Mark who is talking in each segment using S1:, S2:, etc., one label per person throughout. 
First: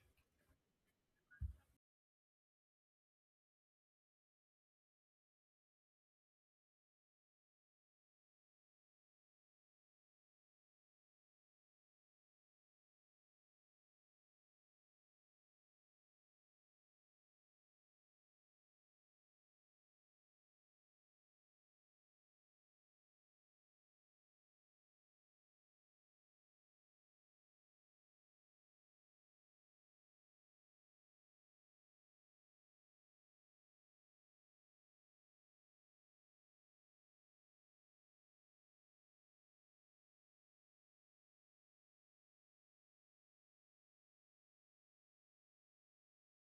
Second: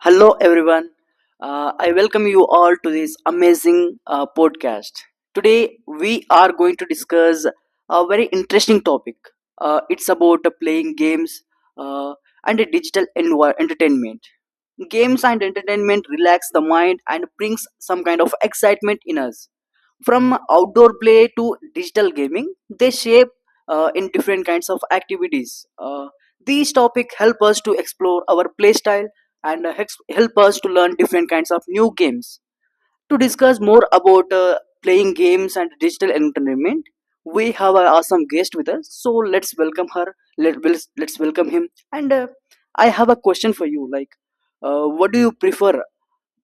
S1: Hello, everyone. I welcome you all to this amazing podcast. Today, we are going to discuss a very interesting topic. It's about playing games uh, and entertainment. Games and entertainment relax the mind and brings some kind of excitement in us from outdoor play to digital gaming. They shape in different kinds of activities. uh, these topics help us to explore our play style and help us to learn different kinds of new games. To discuss more about playing games and digital entertainment, we have an awesome guest with us, so let's welcome her. Let's welcome him. And uh, i have a question for you, like, what do you prefer,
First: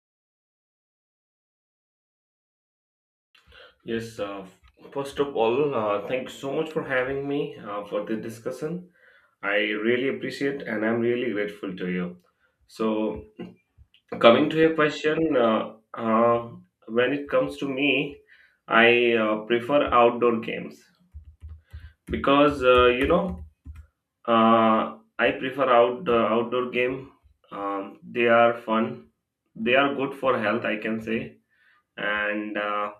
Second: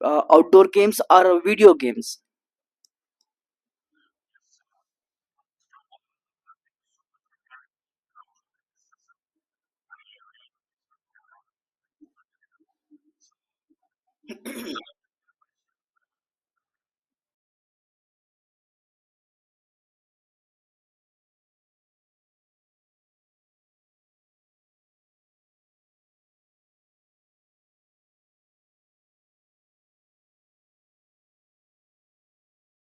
S1: outdoor games or video games?
S2: Yes, first of all, thanks so much for having me for the discussion. I really appreciate and I'm really grateful to you. So, coming to your question, uh, when it comes to me, I prefer outdoor games because I prefer outdoor game. They are fun. They are good for health, I can say, and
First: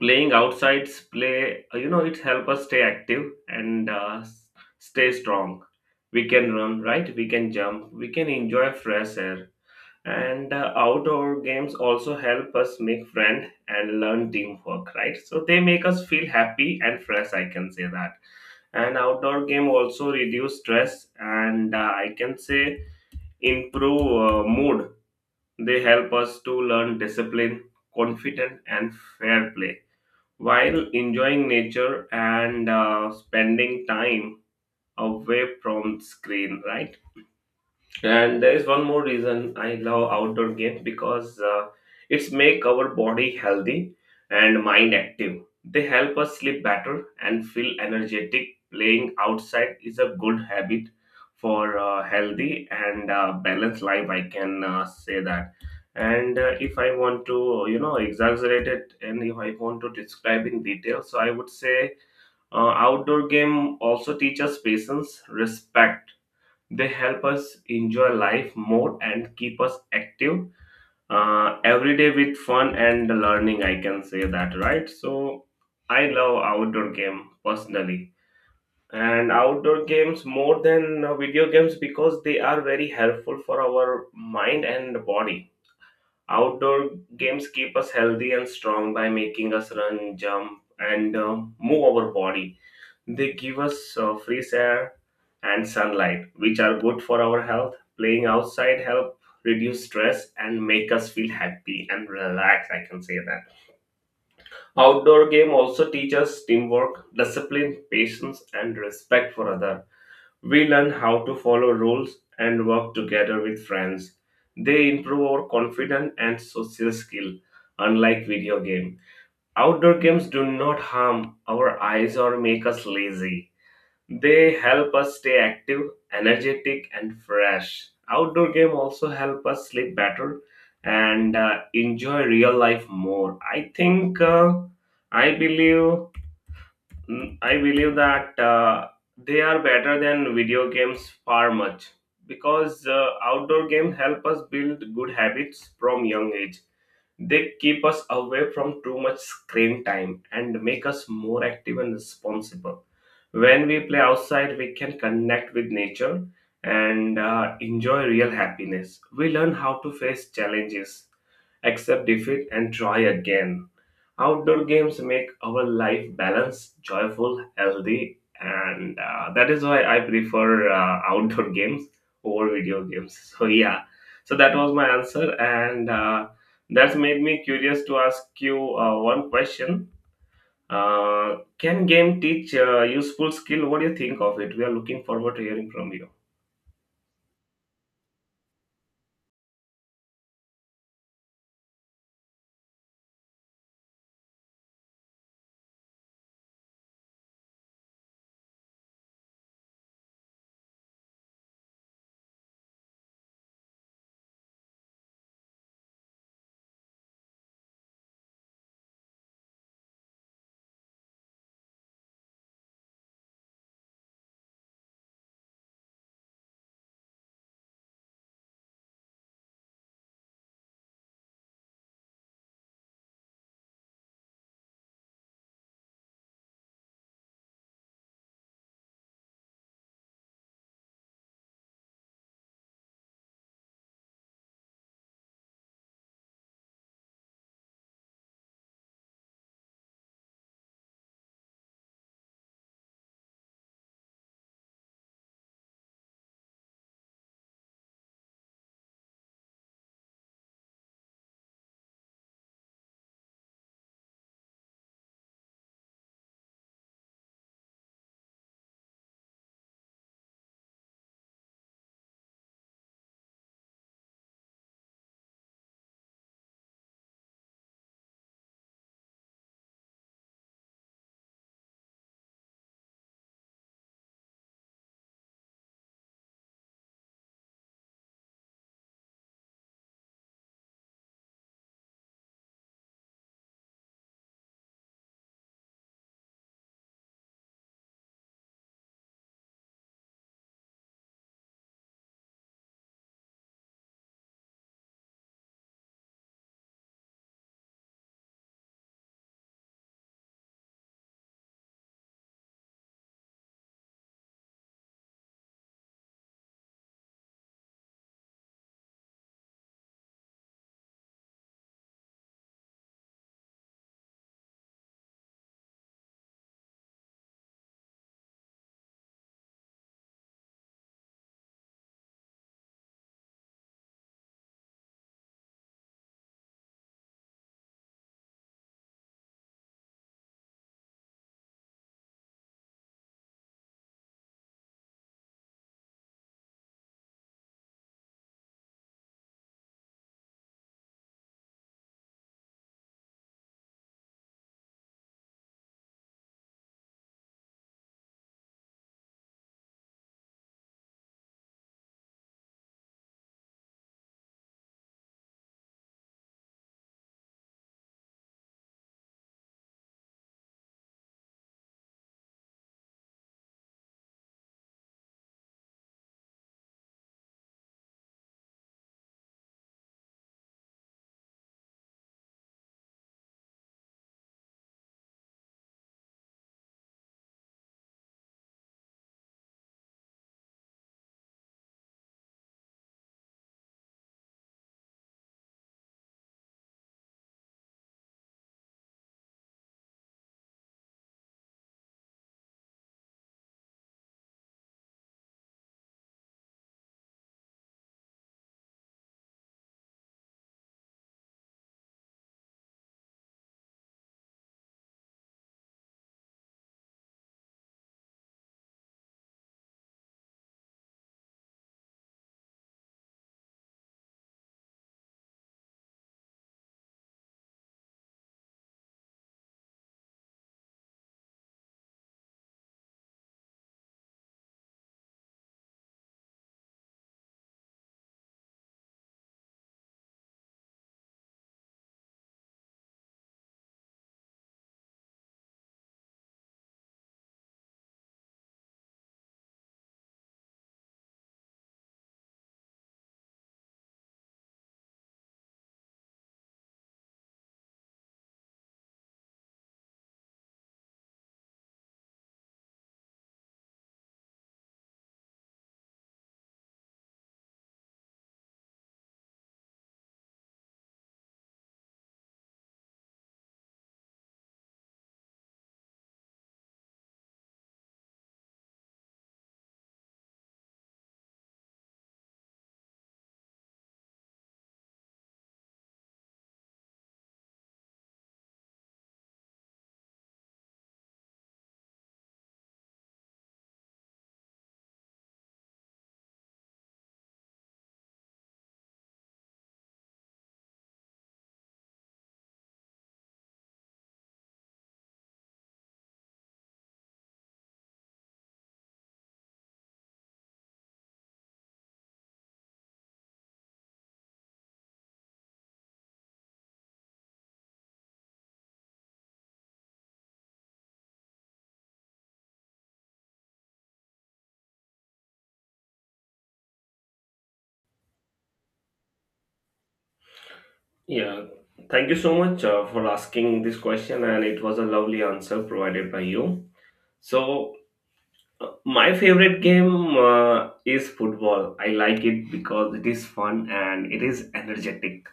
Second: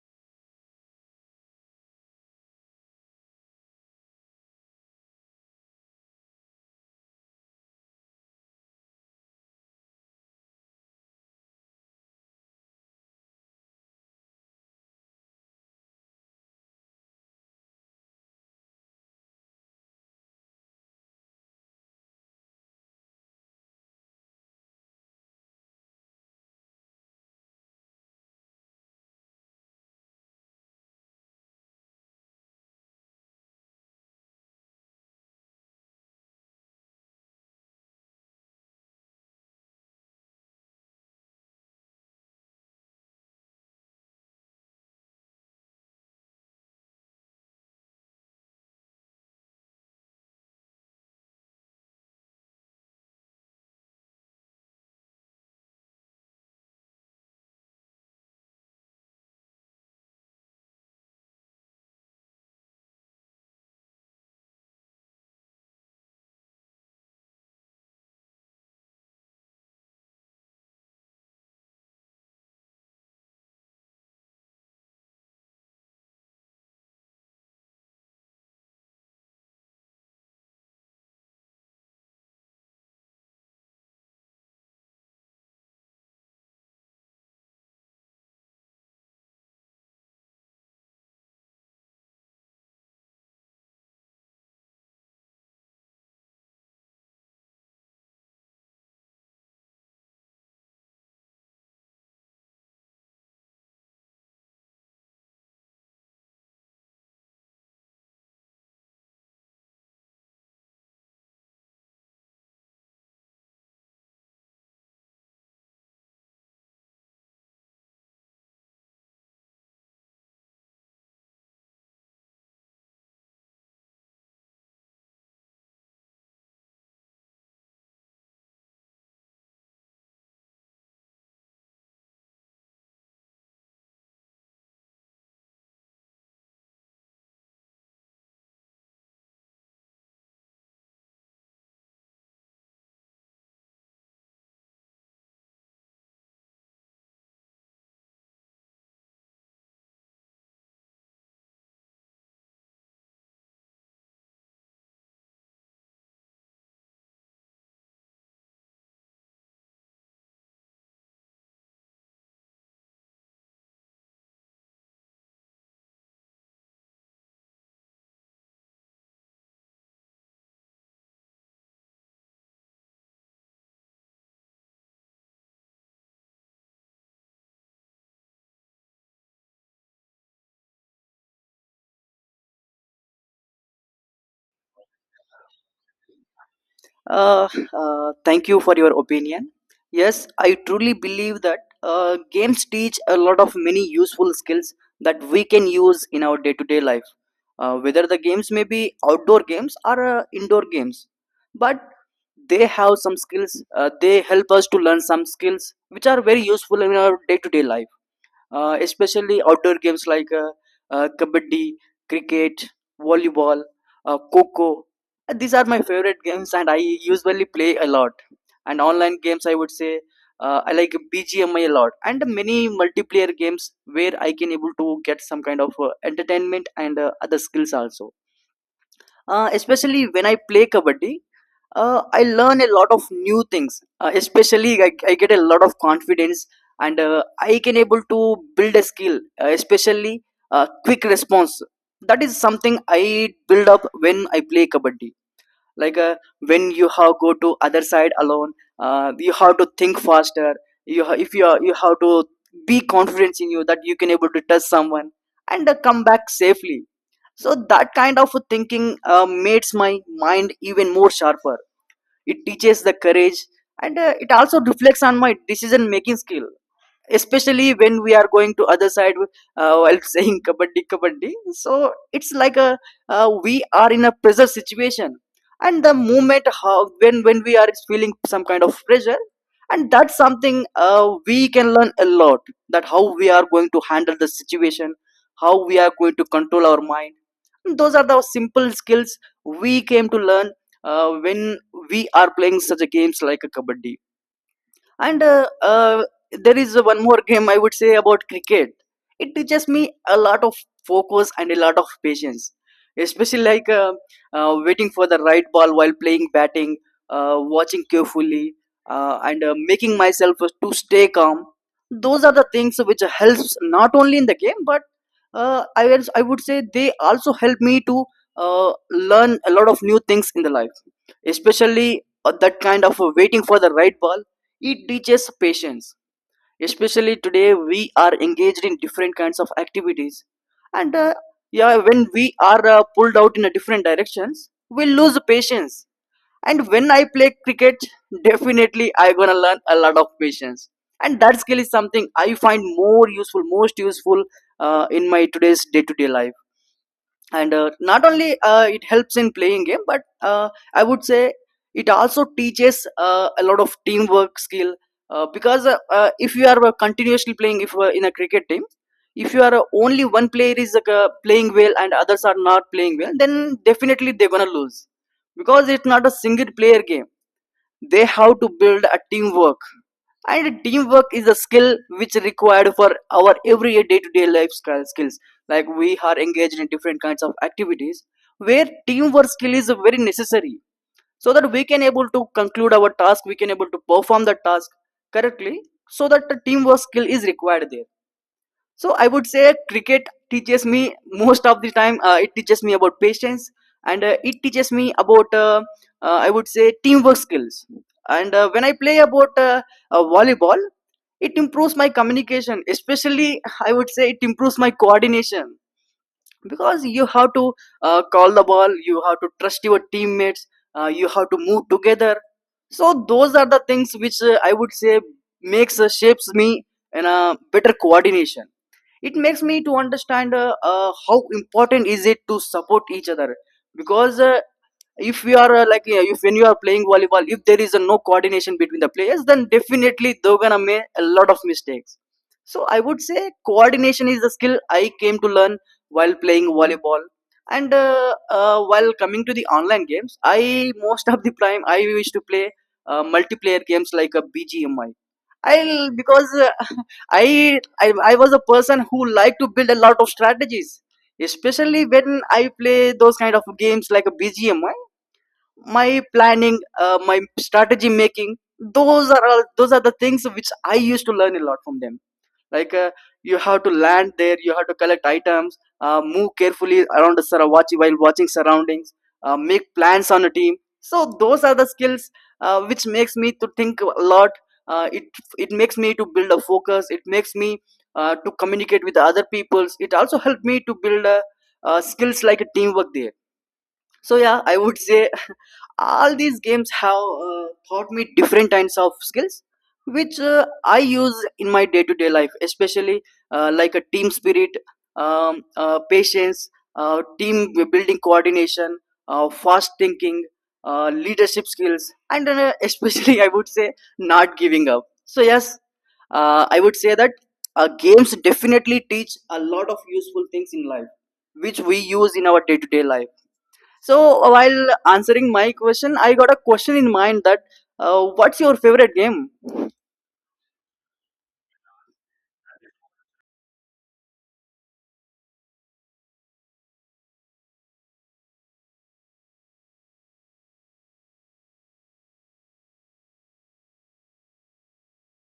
S2: playing outsides play it help us stay active and stay strong. We can run, right? We can jump, we can enjoy fresh air, and outdoor games also help us make friend and learn teamwork, right? So they make us feel happy and fresh, I can say that. And outdoor game also reduce stress and I can say improve mood. They help us to learn discipline, confident, and fair play while enjoying nature and spending time away from screen, right? And there is one more reason I love outdoor games, because it's make our body healthy and mind active. They help us sleep better and feel energetic. Playing outside is a good habit for healthy and balanced life. I can say that. And if I want to, you know, exaggerate it, and if I want to describe in detail, so I would say outdoor game also teaches patience, respect. They help us enjoy life more and keep us active every day with fun and learning. I can say that, right? So I love outdoor game personally and outdoor games more than video games because they are very helpful for our mind and body. Outdoor games keep us healthy and strong by making us run, jump, and move our body. They give us fresh air and sunlight, which are good for our health. Playing outside help reduce stress and make us feel happy and relaxed. I can say that. Outdoor game also teach us teamwork, discipline, patience, and respect for other. We learn how to follow rules and work together with friends. They improve our confidence and social skill, unlike video game. Outdoor games do not harm our eyes or make us lazy, they help us stay active, energetic, and fresh. Outdoor game also help us sleep better and enjoy real life more. I think I believe I believe that they are better than video games far much, because outdoor games help us build good habits from young age. They keep us away from too much screen time and make us more active and responsible. When we play outside, we can connect with nature and enjoy real happiness. We learn how to face challenges, accept defeat, and try again. Outdoor games make our life balanced, joyful, healthy, and that is why I prefer outdoor games over video games. So, yeah, so that was my answer, and that's made me curious to ask you one question. Can game teach useful skill? What do you think of it? We are looking forward to hearing from you.
S1: Uh, Thank you for your opinion. Yes, I truly believe that games teach a lot of many useful skills that we can use in our day to day life, whether the games may be outdoor games or indoor games. But they have some skills. They help us to learn some skills which are very useful in our day to day life, especially outdoor games like kabaddi, cricket, volleyball, coco. These are my favorite games, and I usually play a lot. And online games, I would say I like BGMI a lot, and many multiplayer games where I can able to get some kind of entertainment and other skills also, especially when I play kabaddi. I learn a lot of new things. Especially, I get a lot of confidence, and I can able to build a skill, especially quick response. That is something I build up when I play kabaddi. Like, when you have go to other side alone, you have to think faster. If you are, you have to be confident in you that you can able to touch someone and come back safely, so that kind of thinking makes my mind even more sharper. It teaches the courage, and it also reflects on my decision making skill, especially when we are going to other side, while saying kabaddi kabaddi. So it's like a, we are in a pressure situation, and the moment how, when we are feeling some kind of pressure, and that's something we can learn a lot, that how we are going to handle the situation, how we are going to control our mind. Those are the simple skills we came to learn when we are playing such a games like a kabaddi. And There is one more game I would say about cricket. It teaches me a lot of focus and a lot of patience, especially like waiting for the right ball while playing batting, watching carefully, and making myself to stay calm. Those are the things which helps not only in the game, but I would say they also help me to learn a lot of new things in the life, especially that kind of waiting for the right ball. It teaches patience. Especially today we are engaged in different kinds of activities, and yeah, when we are pulled out in a different directions, we lose patience. And when I play cricket, definitely I gonna learn a lot of patience, and that skill is something I find more useful, most useful in my today's day-to-day life. And not only it helps in playing game, but I would say it also teaches a lot of teamwork skill, because if you are continuously playing, if in a cricket team if you are only one player is playing well and others are not playing well, then definitely they're gonna lose, because it's not a single player game. They have to build a teamwork, and teamwork is a skill which required for our every day-to-day life skills. Like, we are engaged in different kinds of activities where teamwork skill is very necessary, so that we can able to conclude our task, we can able to perform the task correctly. So that the teamwork skill is required there. So I would say cricket teaches me most of the time. It teaches me about patience, and it teaches me about I would say teamwork skills. And when I play about volleyball, it improves my communication, especially I would say it improves my coordination, because you have to call the ball, you have to trust your teammates, you have to move together. So those are the things which I would say makes shapes me in a better coordination. It makes me to understand how important is it to support each other, because if we are if when you are playing volleyball, if there is a no coordination between the players, then definitely they're gonna make a lot of mistakes. So I would say coordination is the skill I came to learn while playing volleyball. And while coming to the online games, I most of the time I used to play multiplayer games like a BGMI. I because I was a person who liked to build a lot of strategies, especially when I play those kind of games like a BGM. My planning, my strategy making, those are all those are the things which I used to learn a lot from them. Like, you have to land there, you have to collect items, move carefully around the sur- watch while watching surroundings, make plans on a team. So those are the skills which makes me to think a lot. It it makes me to build a focus, it makes me to communicate with the other peoples. It also helped me to build skills like a teamwork there. So yeah, I would say all these games have taught me different kinds of skills which I use in my day to day life, especially like a team spirit, patience, team building, coordination, fast thinking, leadership skills, and especially I would say not giving up. So yes, I would say that games definitely teach a lot of useful things in life which we use in our day to day life. So while answering my question, I got a question in mind, that what's your favorite game?
S2: Yeah, thank you so much for asking this question, and it was a lovely answer provided by you. So, my favorite game is football. I like it because it is fun and it is energetic.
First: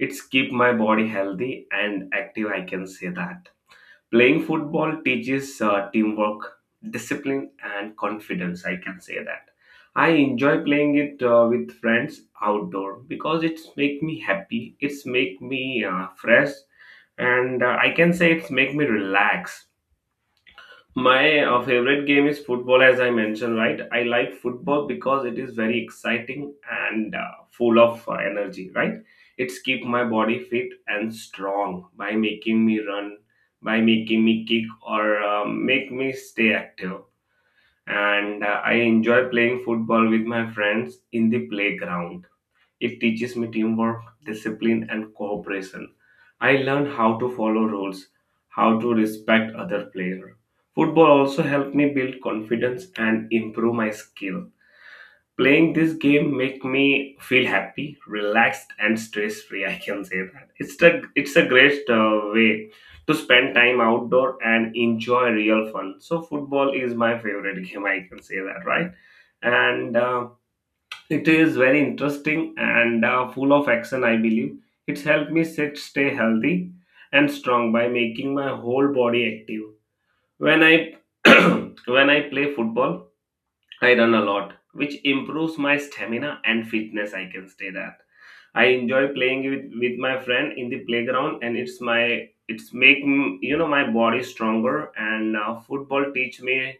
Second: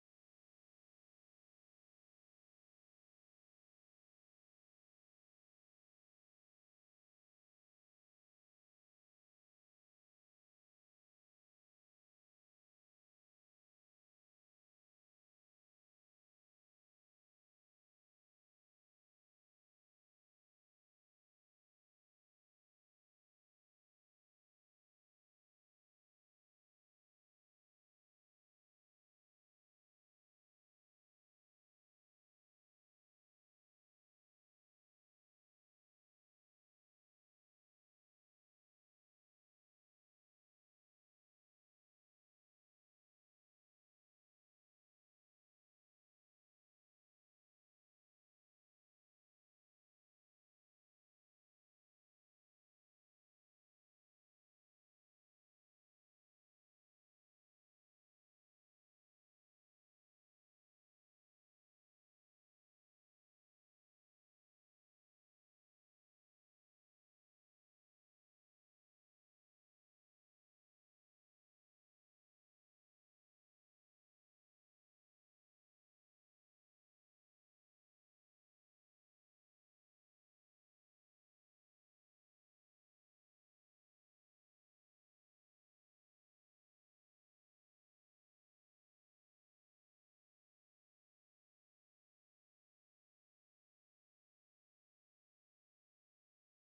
S2: It's keep my body healthy and active, I can say that. Playing football teaches teamwork, discipline, and confidence, I can say that. I enjoy playing it with friends outdoor because it's make me happy, it's make me fresh, and I can say it's make me relax. My favorite game is football, as I mentioned, right? I like football because it is very exciting and full of energy, right? It's keep my body fit and strong by making me run, by making me kick, or make me stay active. And I enjoy playing football with my friends in the playground. It teaches me teamwork, discipline, and cooperation. I learned how to follow rules, how to respect other players. Football also helped me build confidence and improve my skill. Playing this game make me feel happy, relaxed, and stress free. I can say that it's a great way to spend time outdoor and enjoy real fun. So football is my favorite game. I can say that, right? And it is very interesting and full of action, I believe. It's helped me sit, stay healthy and strong by making my whole body active. When I when I play football, I run a lot, which improves my stamina and fitness. I can say that. I enjoy playing with my friend in the playground, and it's make my body stronger. And football teach me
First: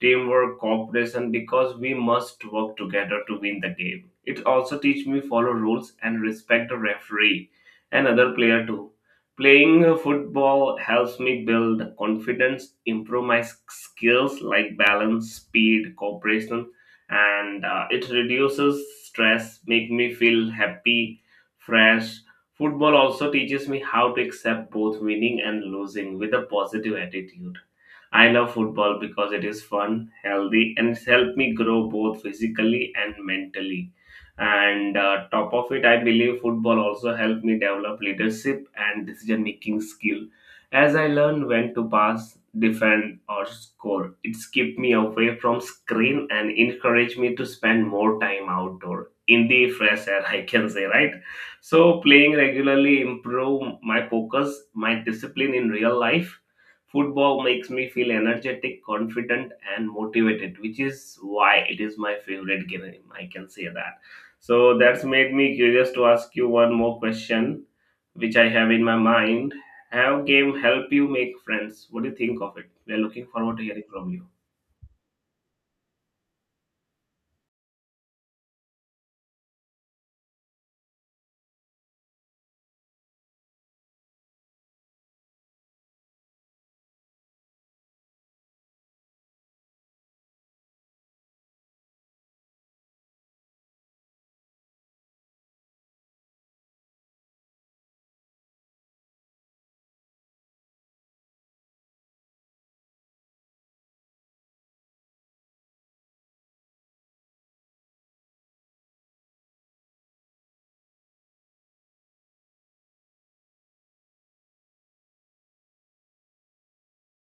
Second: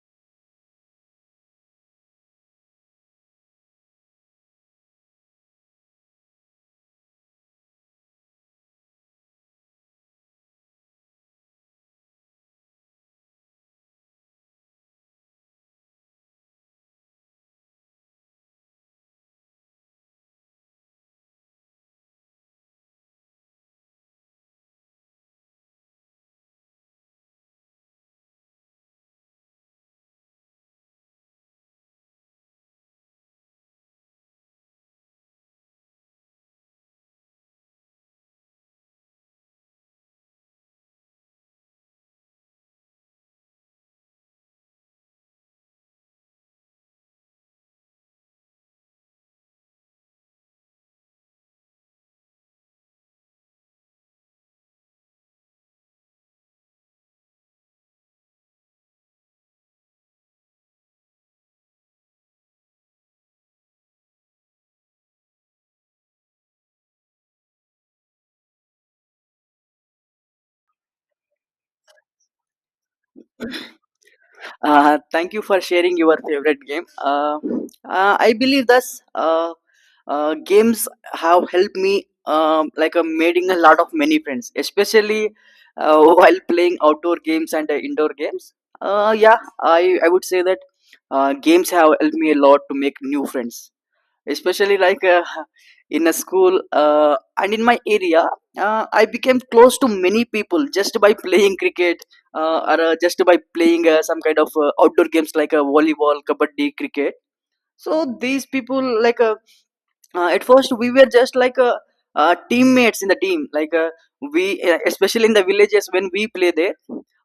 S2: teamwork, cooperation, because we must work together to win the game. It also teach me follow rules and respect the referee and other player too. Playing football helps me build confidence, improve my skills like balance, speed, cooperation, and it reduces stress, make me feel happy, fresh. Football also teaches me how to accept both winning and losing with a positive attitude. I love football because it is fun, healthy, and it's helped me grow both physically and mentally. And top of it, I believe football also helped me develop leadership and decision making skill as I learned when to pass, defend, or score. It's kept me away from screen and encouraged me to spend more time outdoor in the fresh air, I can say, right? So playing regularly improve my focus, my discipline in real life. Football makes me feel energetic, confident, and motivated, which is why it is my favorite game. I can say that. So that's made me curious to ask you one more question, which I have in my mind. Have game help you make friends? What do you think of it? We are looking forward to hearing from you.
S1: Thank you for sharing your favorite game. I believe that uh, games have helped me, like, making a lot of many friends, especially while playing outdoor games and indoor games. Yeah, I would say that games have helped me a lot to make new friends, especially like, in a school and in my area. I became close to many people just by playing cricket or just by playing some kind of outdoor games like volleyball, kabaddi, cricket. So these people, at first we were just like teammates in the team. We especially in the villages, when we play there,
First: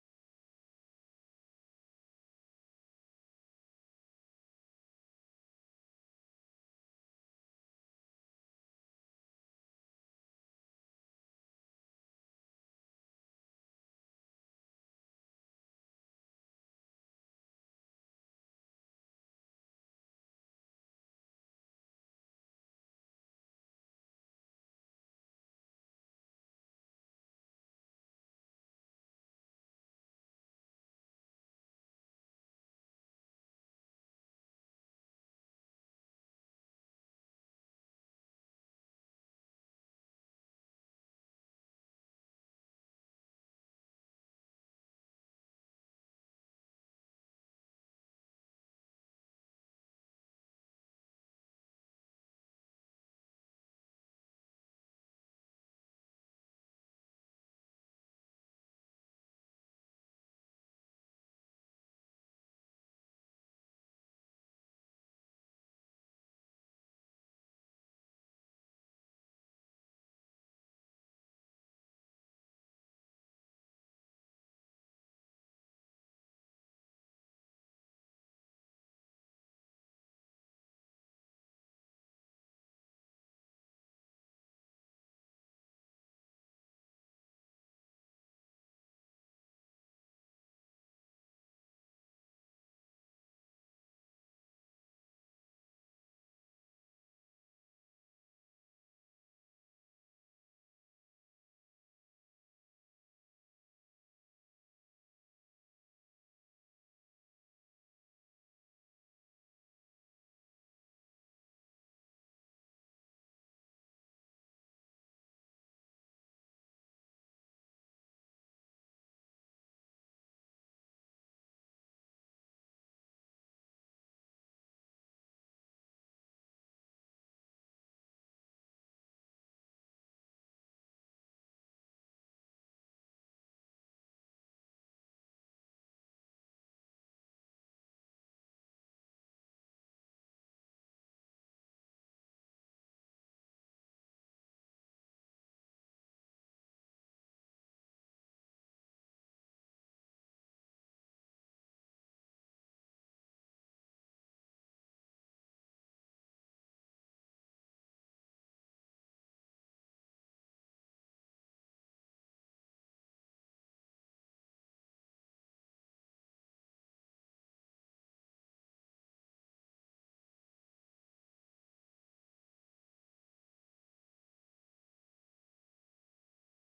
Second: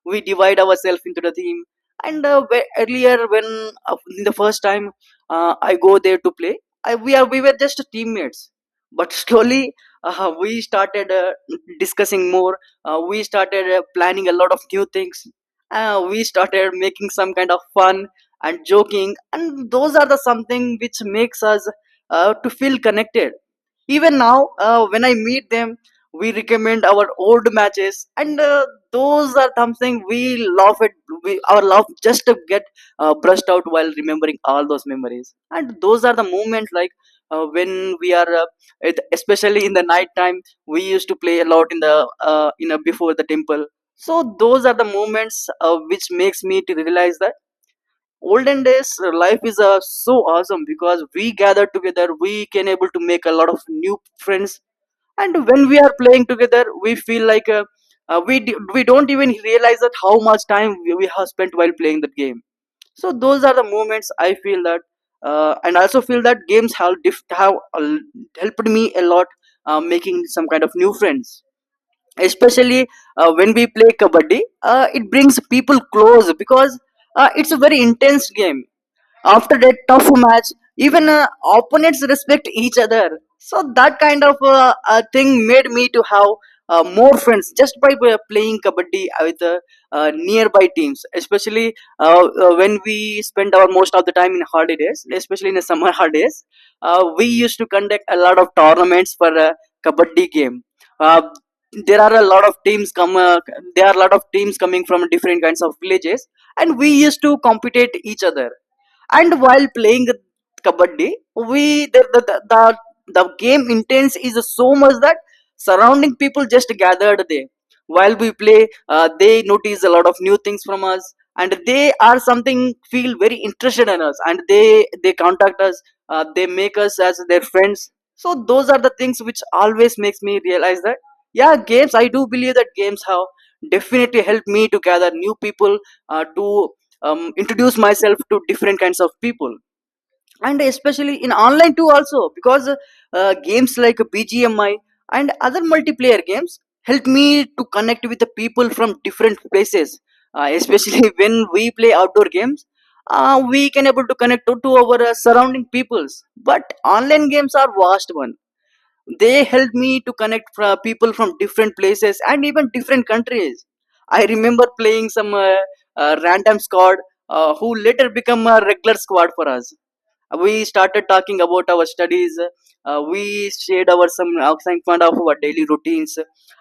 S1: we divide ourselves into the team. And earlier when in the first time I go there to play, I, we are we were just teammates. But slowly, we started discussing more, we started planning a lot of new things, we started making some kind of fun and joking, and those are the something which makes us to feel connected. Even now, when I meet them, we recommend our old matches, and those are something we love it. We, our love just to get brushed out while remembering all those memories. And those are the moments, like, when we are, it- especially in the night time, we used to play a lot in the before the temple. So those are the moments, which makes me to realize that olden days life is so awesome because we gather together we can able to make a lot of new friends. And when we are playing together we feel like we don't even realize that how much time we have spent while playing that game. So those are the moments I feel that. And I also feel that games have helped me a lot making some kind of new friends, especially when we play kabaddi. It brings people close because it's a very intense game. After that tough match, even opponents respect each other. So that kind of thing made me to have more friends just by playing kabaddi with nearby teams, especially when we spend our most of the time in holidays, especially in the summer holidays. We used to conduct a lot of tournaments for kabaddi game. Uh, there are a lot of teams come There are a lot of teams coming from different kinds of villages, and we used to compete each other. And while playing kabaddi, we the game intense is so much that surrounding people just gathered there while we play. They notice a lot of new things from us and they are something feel very interested in us, and they contact us. They make us as their friends. So those are the things which always makes me realize that, yeah, games, I do believe that games have definitely helped me to gather new people, to introduce myself to different kinds of people, and especially in online too also because games like BGMI and other multiplayer games help me to connect with the people from different places. Especially when we play outdoor games, we can able to connect to our surrounding peoples, but online games are vast one. They helped me to connect people from different places and even different countries. I remember playing some random squad who later became a regular squad for us. We started talking about our studies. We shared our some outside of our daily routines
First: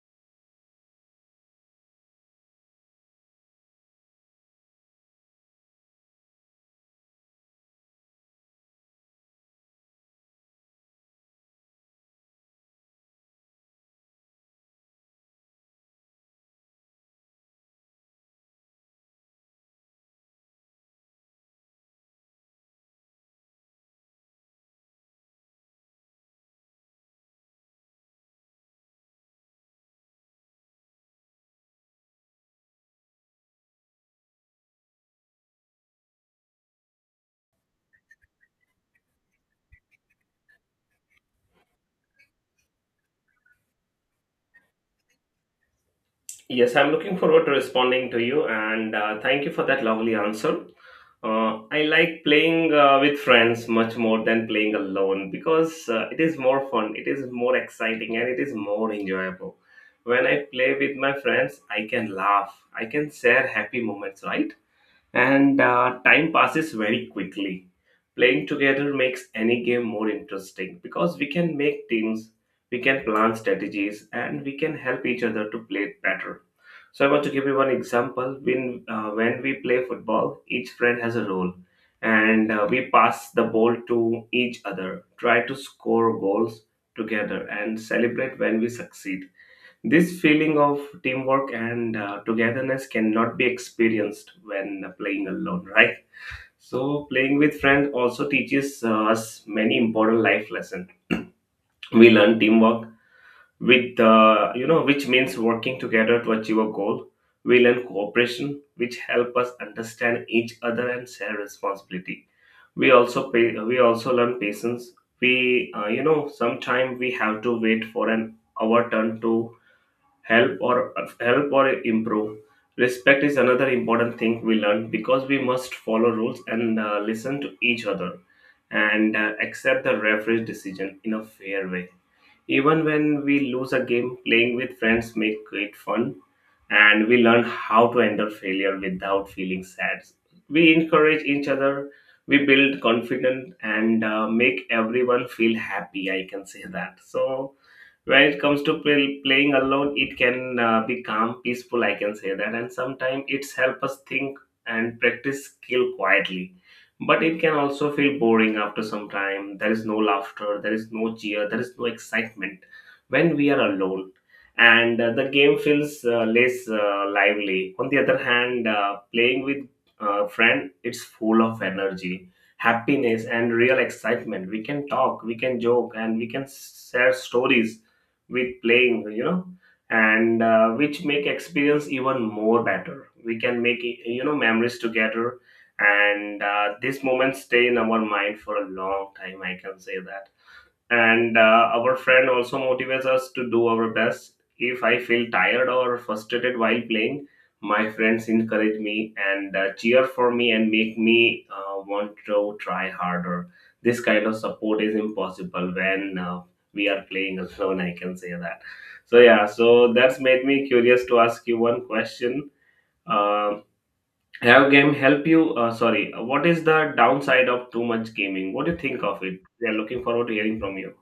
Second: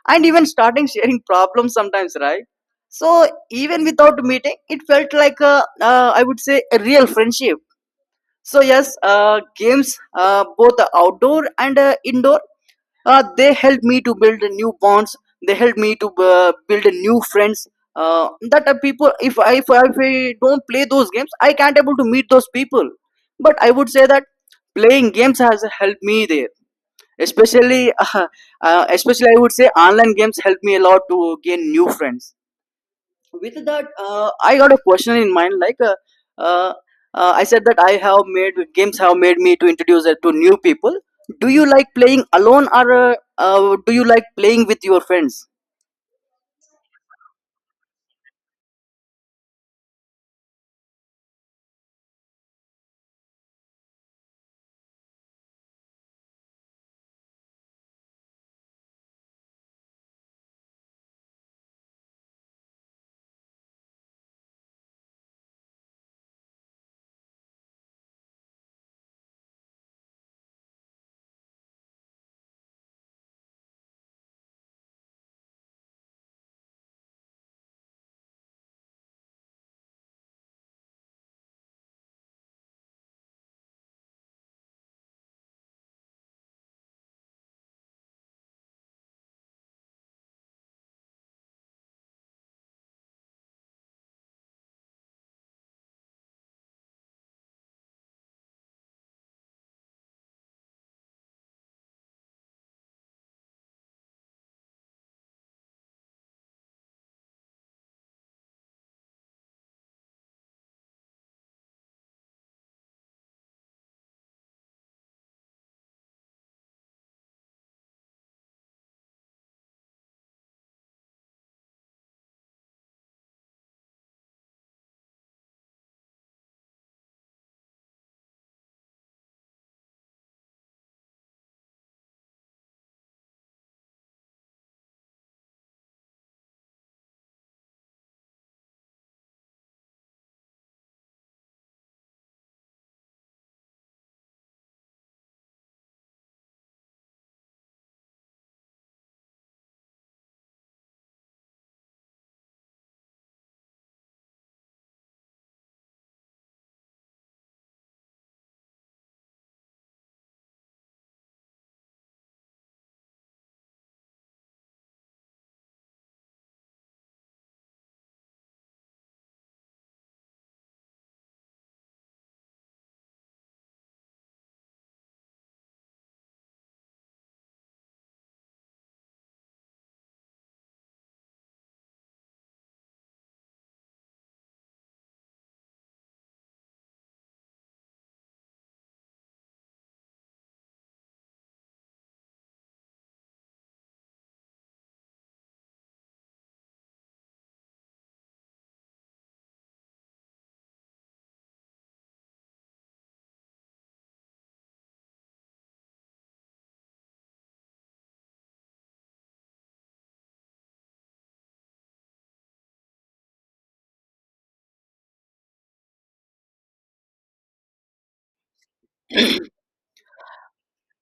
S1: and even starting sharing problems sometimes, right? So even without meeting it felt like I would say a real friendship. So yes, games, both outdoor and indoor, they helped me to build new bonds, they helped me to build new friends. That are people if I don't play those games I can't able to meet those people. But I would say that playing games has helped me there, especially uh, especially I would say online games helped me a lot to gain new friends. With that I got a question in mind, like, uh, I said that I have made games have made me to introduce it to new people. Do you like playing alone, or do you like playing with your friends?
S2: Yes, I'm looking forward to responding to you, and thank you for that lovely answer. I like playing with friends much more than playing alone because it is more fun, it is more exciting, and it is more enjoyable. When I play with my friends, I can laugh, I can share happy moments, right? And time passes very quickly. Playing together makes any game more interesting because we can make teams, we can plan strategies, and we can help each other to play better. So I want to give you one example. When we play football, each friend has a role, and we pass the ball to each other, try to score goals together, and celebrate when we succeed. This feeling of teamwork and togetherness cannot be experienced when playing alone, right? So playing with friends also teaches us many important life lessons. We learn teamwork with you know, which means working together to achieve a goal. We learn cooperation, which help us understand each other and share responsibility. We also learn patience. We you know, sometimes we have to wait for an our turn to help or help or improve. Respect is another important thing we learn because we must follow rules and listen to each other and accept the referee's decision in a fair way. Even when we lose a game, playing with friends make it fun and we learn how to handle failure without feeling sad. We encourage each other, we build confidence and make everyone feel happy. I can say that. So when it comes to playing alone, it can be calm, peaceful. I can say that, and sometimes it's help us think and practice skill quietly, but it can also feel boring after some time. There is no laughter, there is no cheer, there is no excitement when we are alone, and the game feels less lively. On the other hand, playing with a friend, it's full of energy, happiness, and real excitement. We can talk, we can joke, and we can share stories with playing, you know, and which make experience even more better. We can make, you know, memories together, and these moments stay in our mind for a long time, I can say that. And our friend also motivates us to do our best. If I feel tired or frustrated while playing, my friends encourage me and cheer for me and make me want to try harder. This kind of support is impossible when we are playing alone, I can say that. So yeah, so that's made me curious to ask you one question. Um, have game help you? Sorry, what is the downside of too much gaming? What do you think of it? We are looking forward to hearing from you.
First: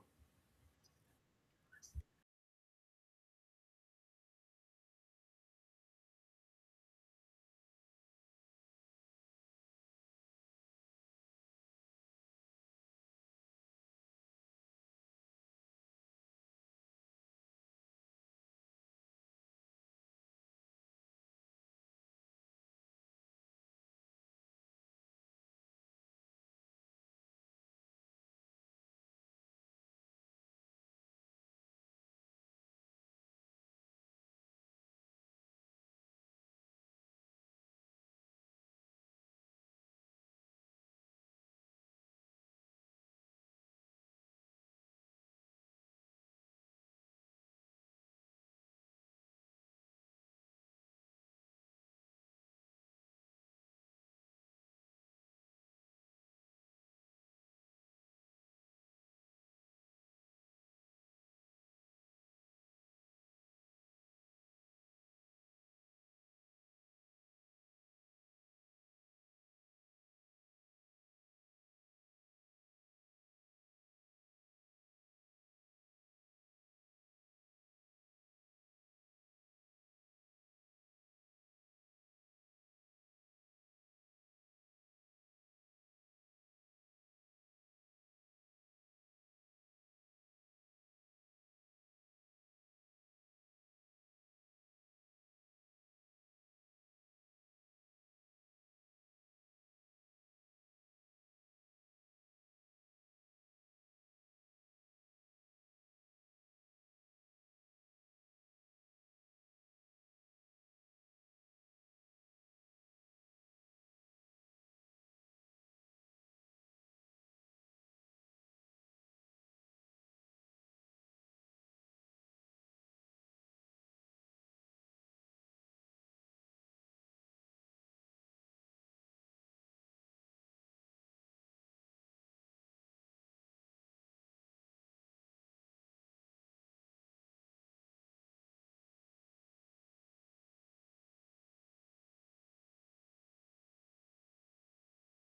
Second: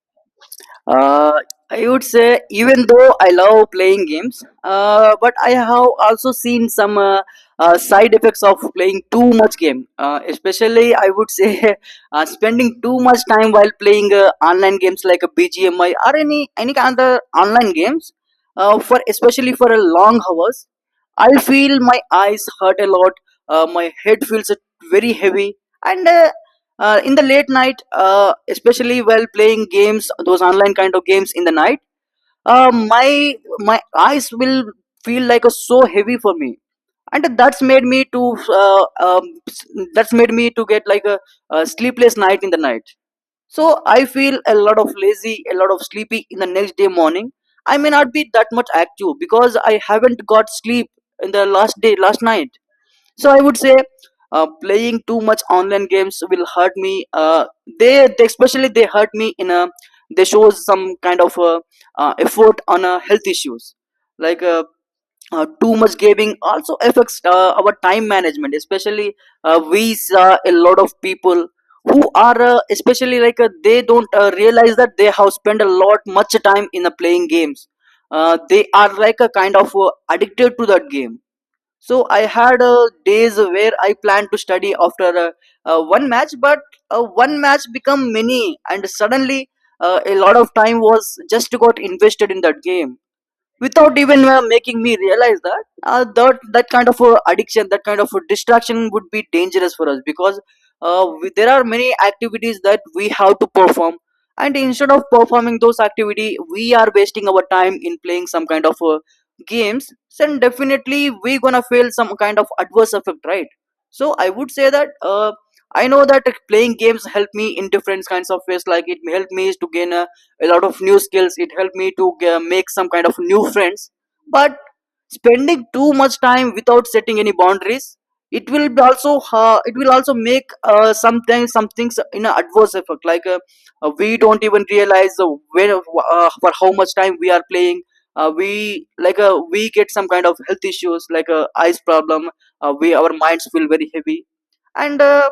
S1: uh, I would say even though I love playing games, but I have also seen some side effects of playing too much game. Especially, I would say spending too much time while playing online games like a BGMI or any kind of online games. For Especially for a long hours, I feel my eyes hurt a lot. My head feels very heavy, and in the late night, especially while playing games those online kind of games in the night, my eyes will feel like a so heavy for me. And uh, um, that's made me to get like a sleepless night in the night. So I feel a lot of lazy, a lot of sleepy in the next day morning. I may not be that much active because I haven't got sleep in the last day last night. So I would say, playing too much online games will hurt me. They especially they hurt me. In a they shows some kind of effort on health issues, like too much gaming also affects our time management, especially we saw a lot of people who are especially, like, they don't realize that they have spent a lot much time in playing games. They are like a kind of addicted to that game. So I had days where I planned to study after one match, but one match become many, and suddenly a lot of time was just got invested in that game, without even making me realize that that kind of addiction, that kind of distraction would be dangerous for us, because there are many activities that we have to perform, and instead of performing those activity we are wasting our time in playing some kind of games, then definitely we gonna feel some kind of adverse effect, right? So I would say that, I know that playing games help me in different kinds of ways, like, it helped me to gain a lot of new skills, it helped me to make some kind of new friends. But spending too much time without setting any boundaries, it will be also it will also make sometimes some things in an adverse effect, like we don't even realize when, for how much time we are playing. We get some kind of health issues like eyes problem. We Our minds feel very heavy. And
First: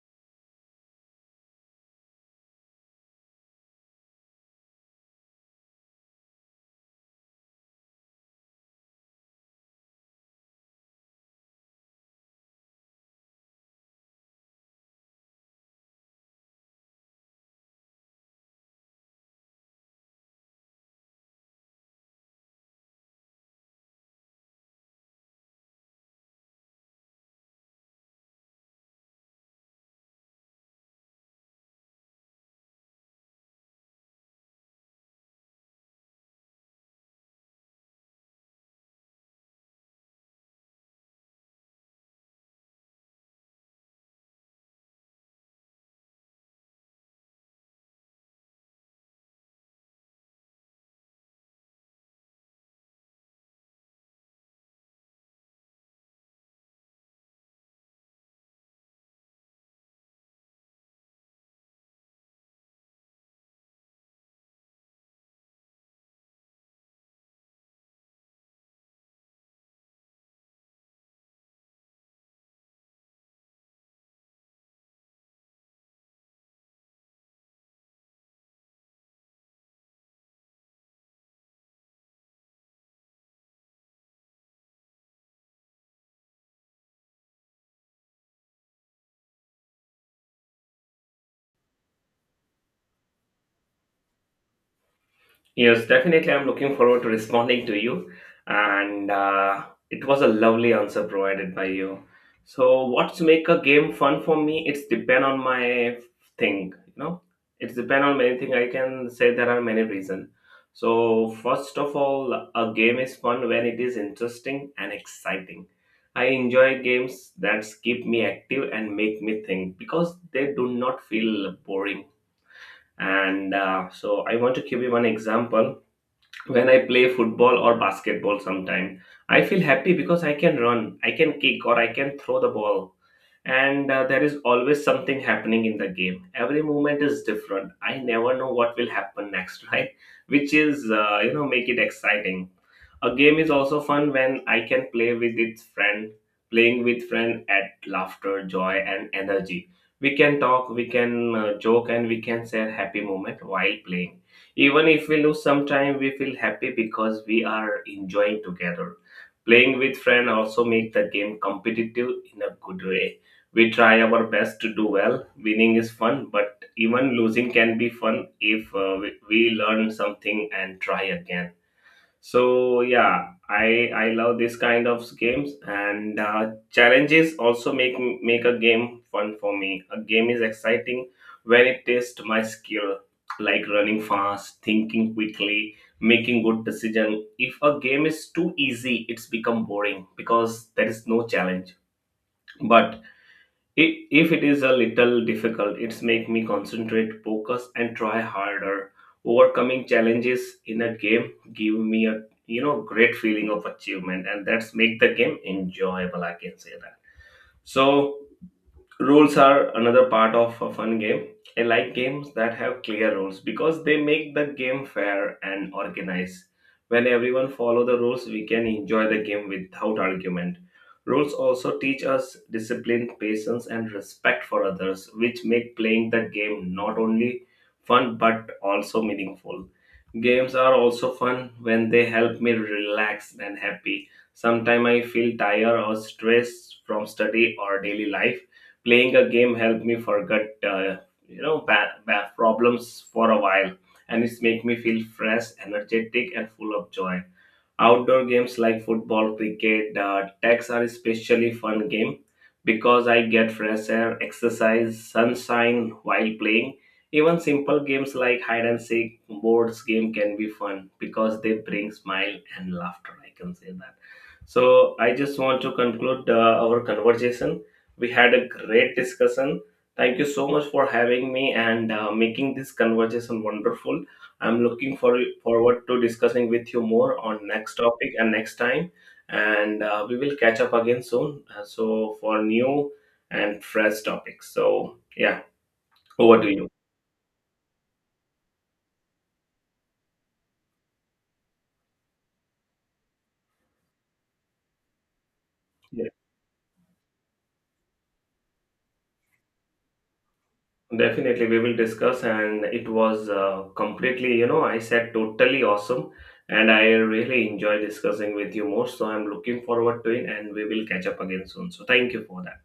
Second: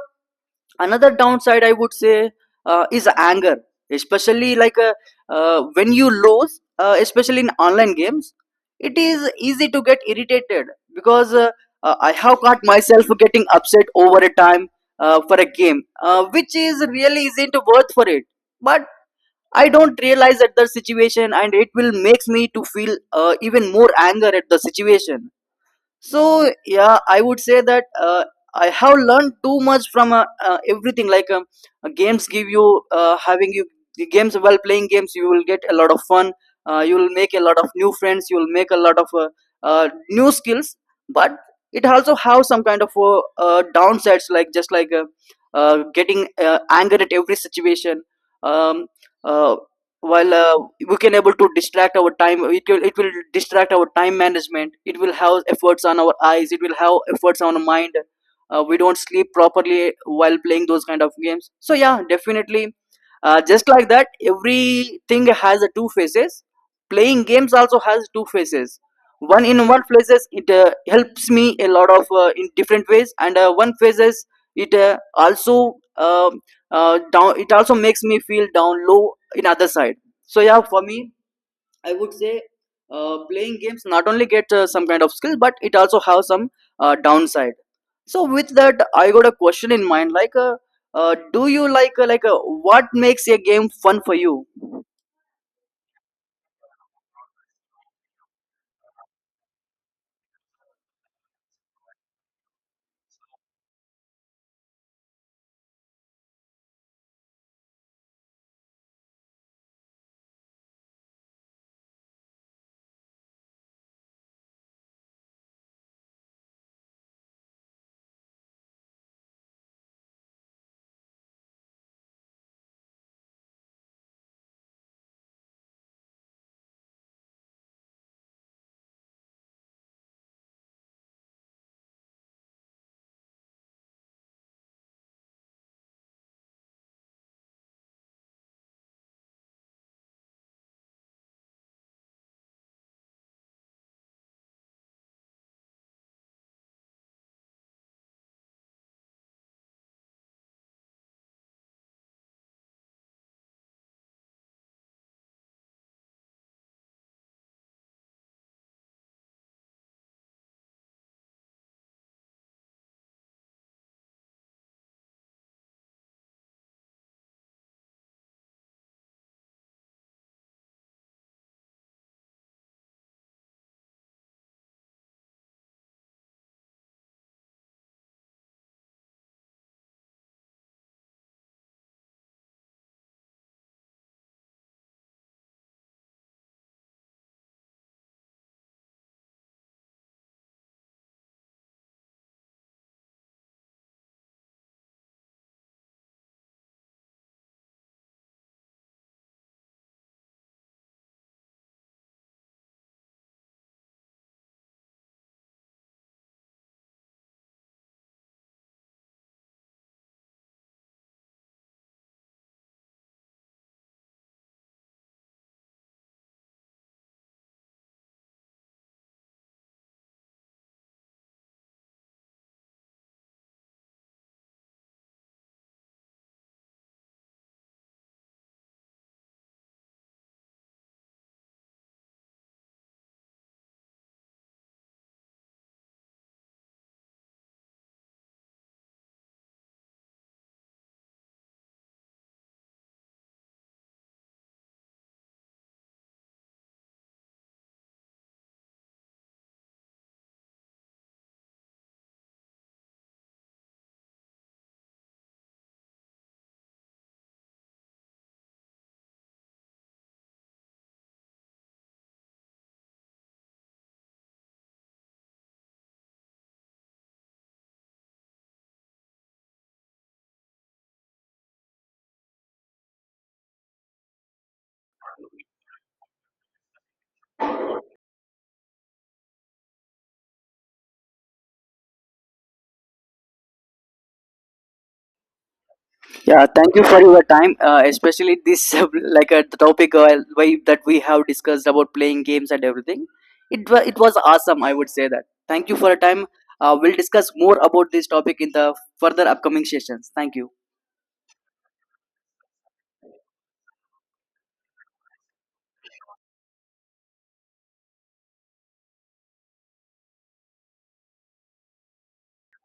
S1: another downside I would say is anger. Especially, like, when you lose, especially in online games, it is easy to get irritated because I have caught myself getting upset over a time for a game which is really isn't worth for it. But I don't realize at the situation and it will makes me to feel even more anger at the situation. So yeah, I would say that, I have learned too much from everything, like, games give you having you the games, while playing games you will get a lot of fun. You will make a lot of new friends, you will make a lot of new skills. But it also have some kind of downsides, like, just like getting anger at every situation. um, uh, while we can able to distract our time, it will distract our time management, it will have efforts on our eyes, it will have efforts on our mind. We don't sleep properly while playing those kind of games. So yeah, definitely, just like that, everything has a two faces. Playing games also has two faces. One In one places it helps me a lot of in different ways, and one phases it also down it also makes me feel down low in other side. So yeah, for me, I would say playing games not only get some kind of skill, but it also have some downside. So with that I got a question in mind, like, do you like what makes a game fun for you?
S2: Yes, definitely. I'm looking forward to responding to you. And It was a lovely answer provided by you. So, what's make a game fun for me? It's depend on my thing. You know, it's depend on many thing. I can say there are many reasons. So, first of all, a game is fun when it is interesting and exciting. I enjoy games that keep me active and make me think because they do not feel boring. And so, I want to give you one example when I play football or basketball sometime, I feel happy because I can run, I can kick, or I can throw the ball. And There is always something happening in the game. Every moment is different. I never know what will happen next, right? Which is, make it exciting. A game is also fun when I can play with its friend, playing with friend at laughter, joy, and energy. We can talk, we can joke, and we can share happy moment while playing even if we lose some time, we feel happy because we are enjoying together. Playing with friends also make the game competitive in a good way. We try our best to do well. Winning is fun, but even losing can be fun if we learn something and try again. So yeah, I love this kind of games, and challenges also make a game fun for me. A game is exciting when it tests my skill, like running fast, thinking quickly, making good decision. If a game is too easy, it's become boring because there is no challenge. But if it is a little difficult, it's make me concentrate, focus, and try harder. Overcoming challenges in a game give me a, great feeling of achievement, and that's make the game enjoyable, I can say that. So, rules are another part of a fun game. I like games that have clear rules because they make the game fair and organized. When everyone follow the rules, we can enjoy the game without argument. Rules also teach us discipline, patience, and respect for others, which make playing the game not only fun but also meaningful. Games are also fun when they help me relax and happy. Sometimes I feel tired or stressed from study or daily life. Playing a game help me forget, bad problems for a while, and it's make me feel fresh, energetic, and full of joy. Outdoor games like football, cricket, tags are especially fun game because I get fresh air, exercise, sunshine while playing. Even simple games like hide and seek, boards game can be fun because they bring smile and laughter. I can say that. So I just want to conclude our conversation. We had a great discussion. Thank you so much for having me and making this conversation wonderful. I'm looking for forward to discussing with you more on next topic and next time. And We will catch up again soon. So for new and fresh topics. So yeah, over
S1: Yeah,
S2: to you.
S1: thank you for your time, especially this like, the topic, that we have discussed about playing games and everything. It was awesome, I would say that. Thank you for your time. We'll discuss more about this topic in the further upcoming sessions. Thank you.
S2: Definitely, we will discuss, and it was completely, you know, I said totally awesome, and I really enjoy discussing with you more. So I'm looking forward to it, and we will catch up again soon. So thank you for that.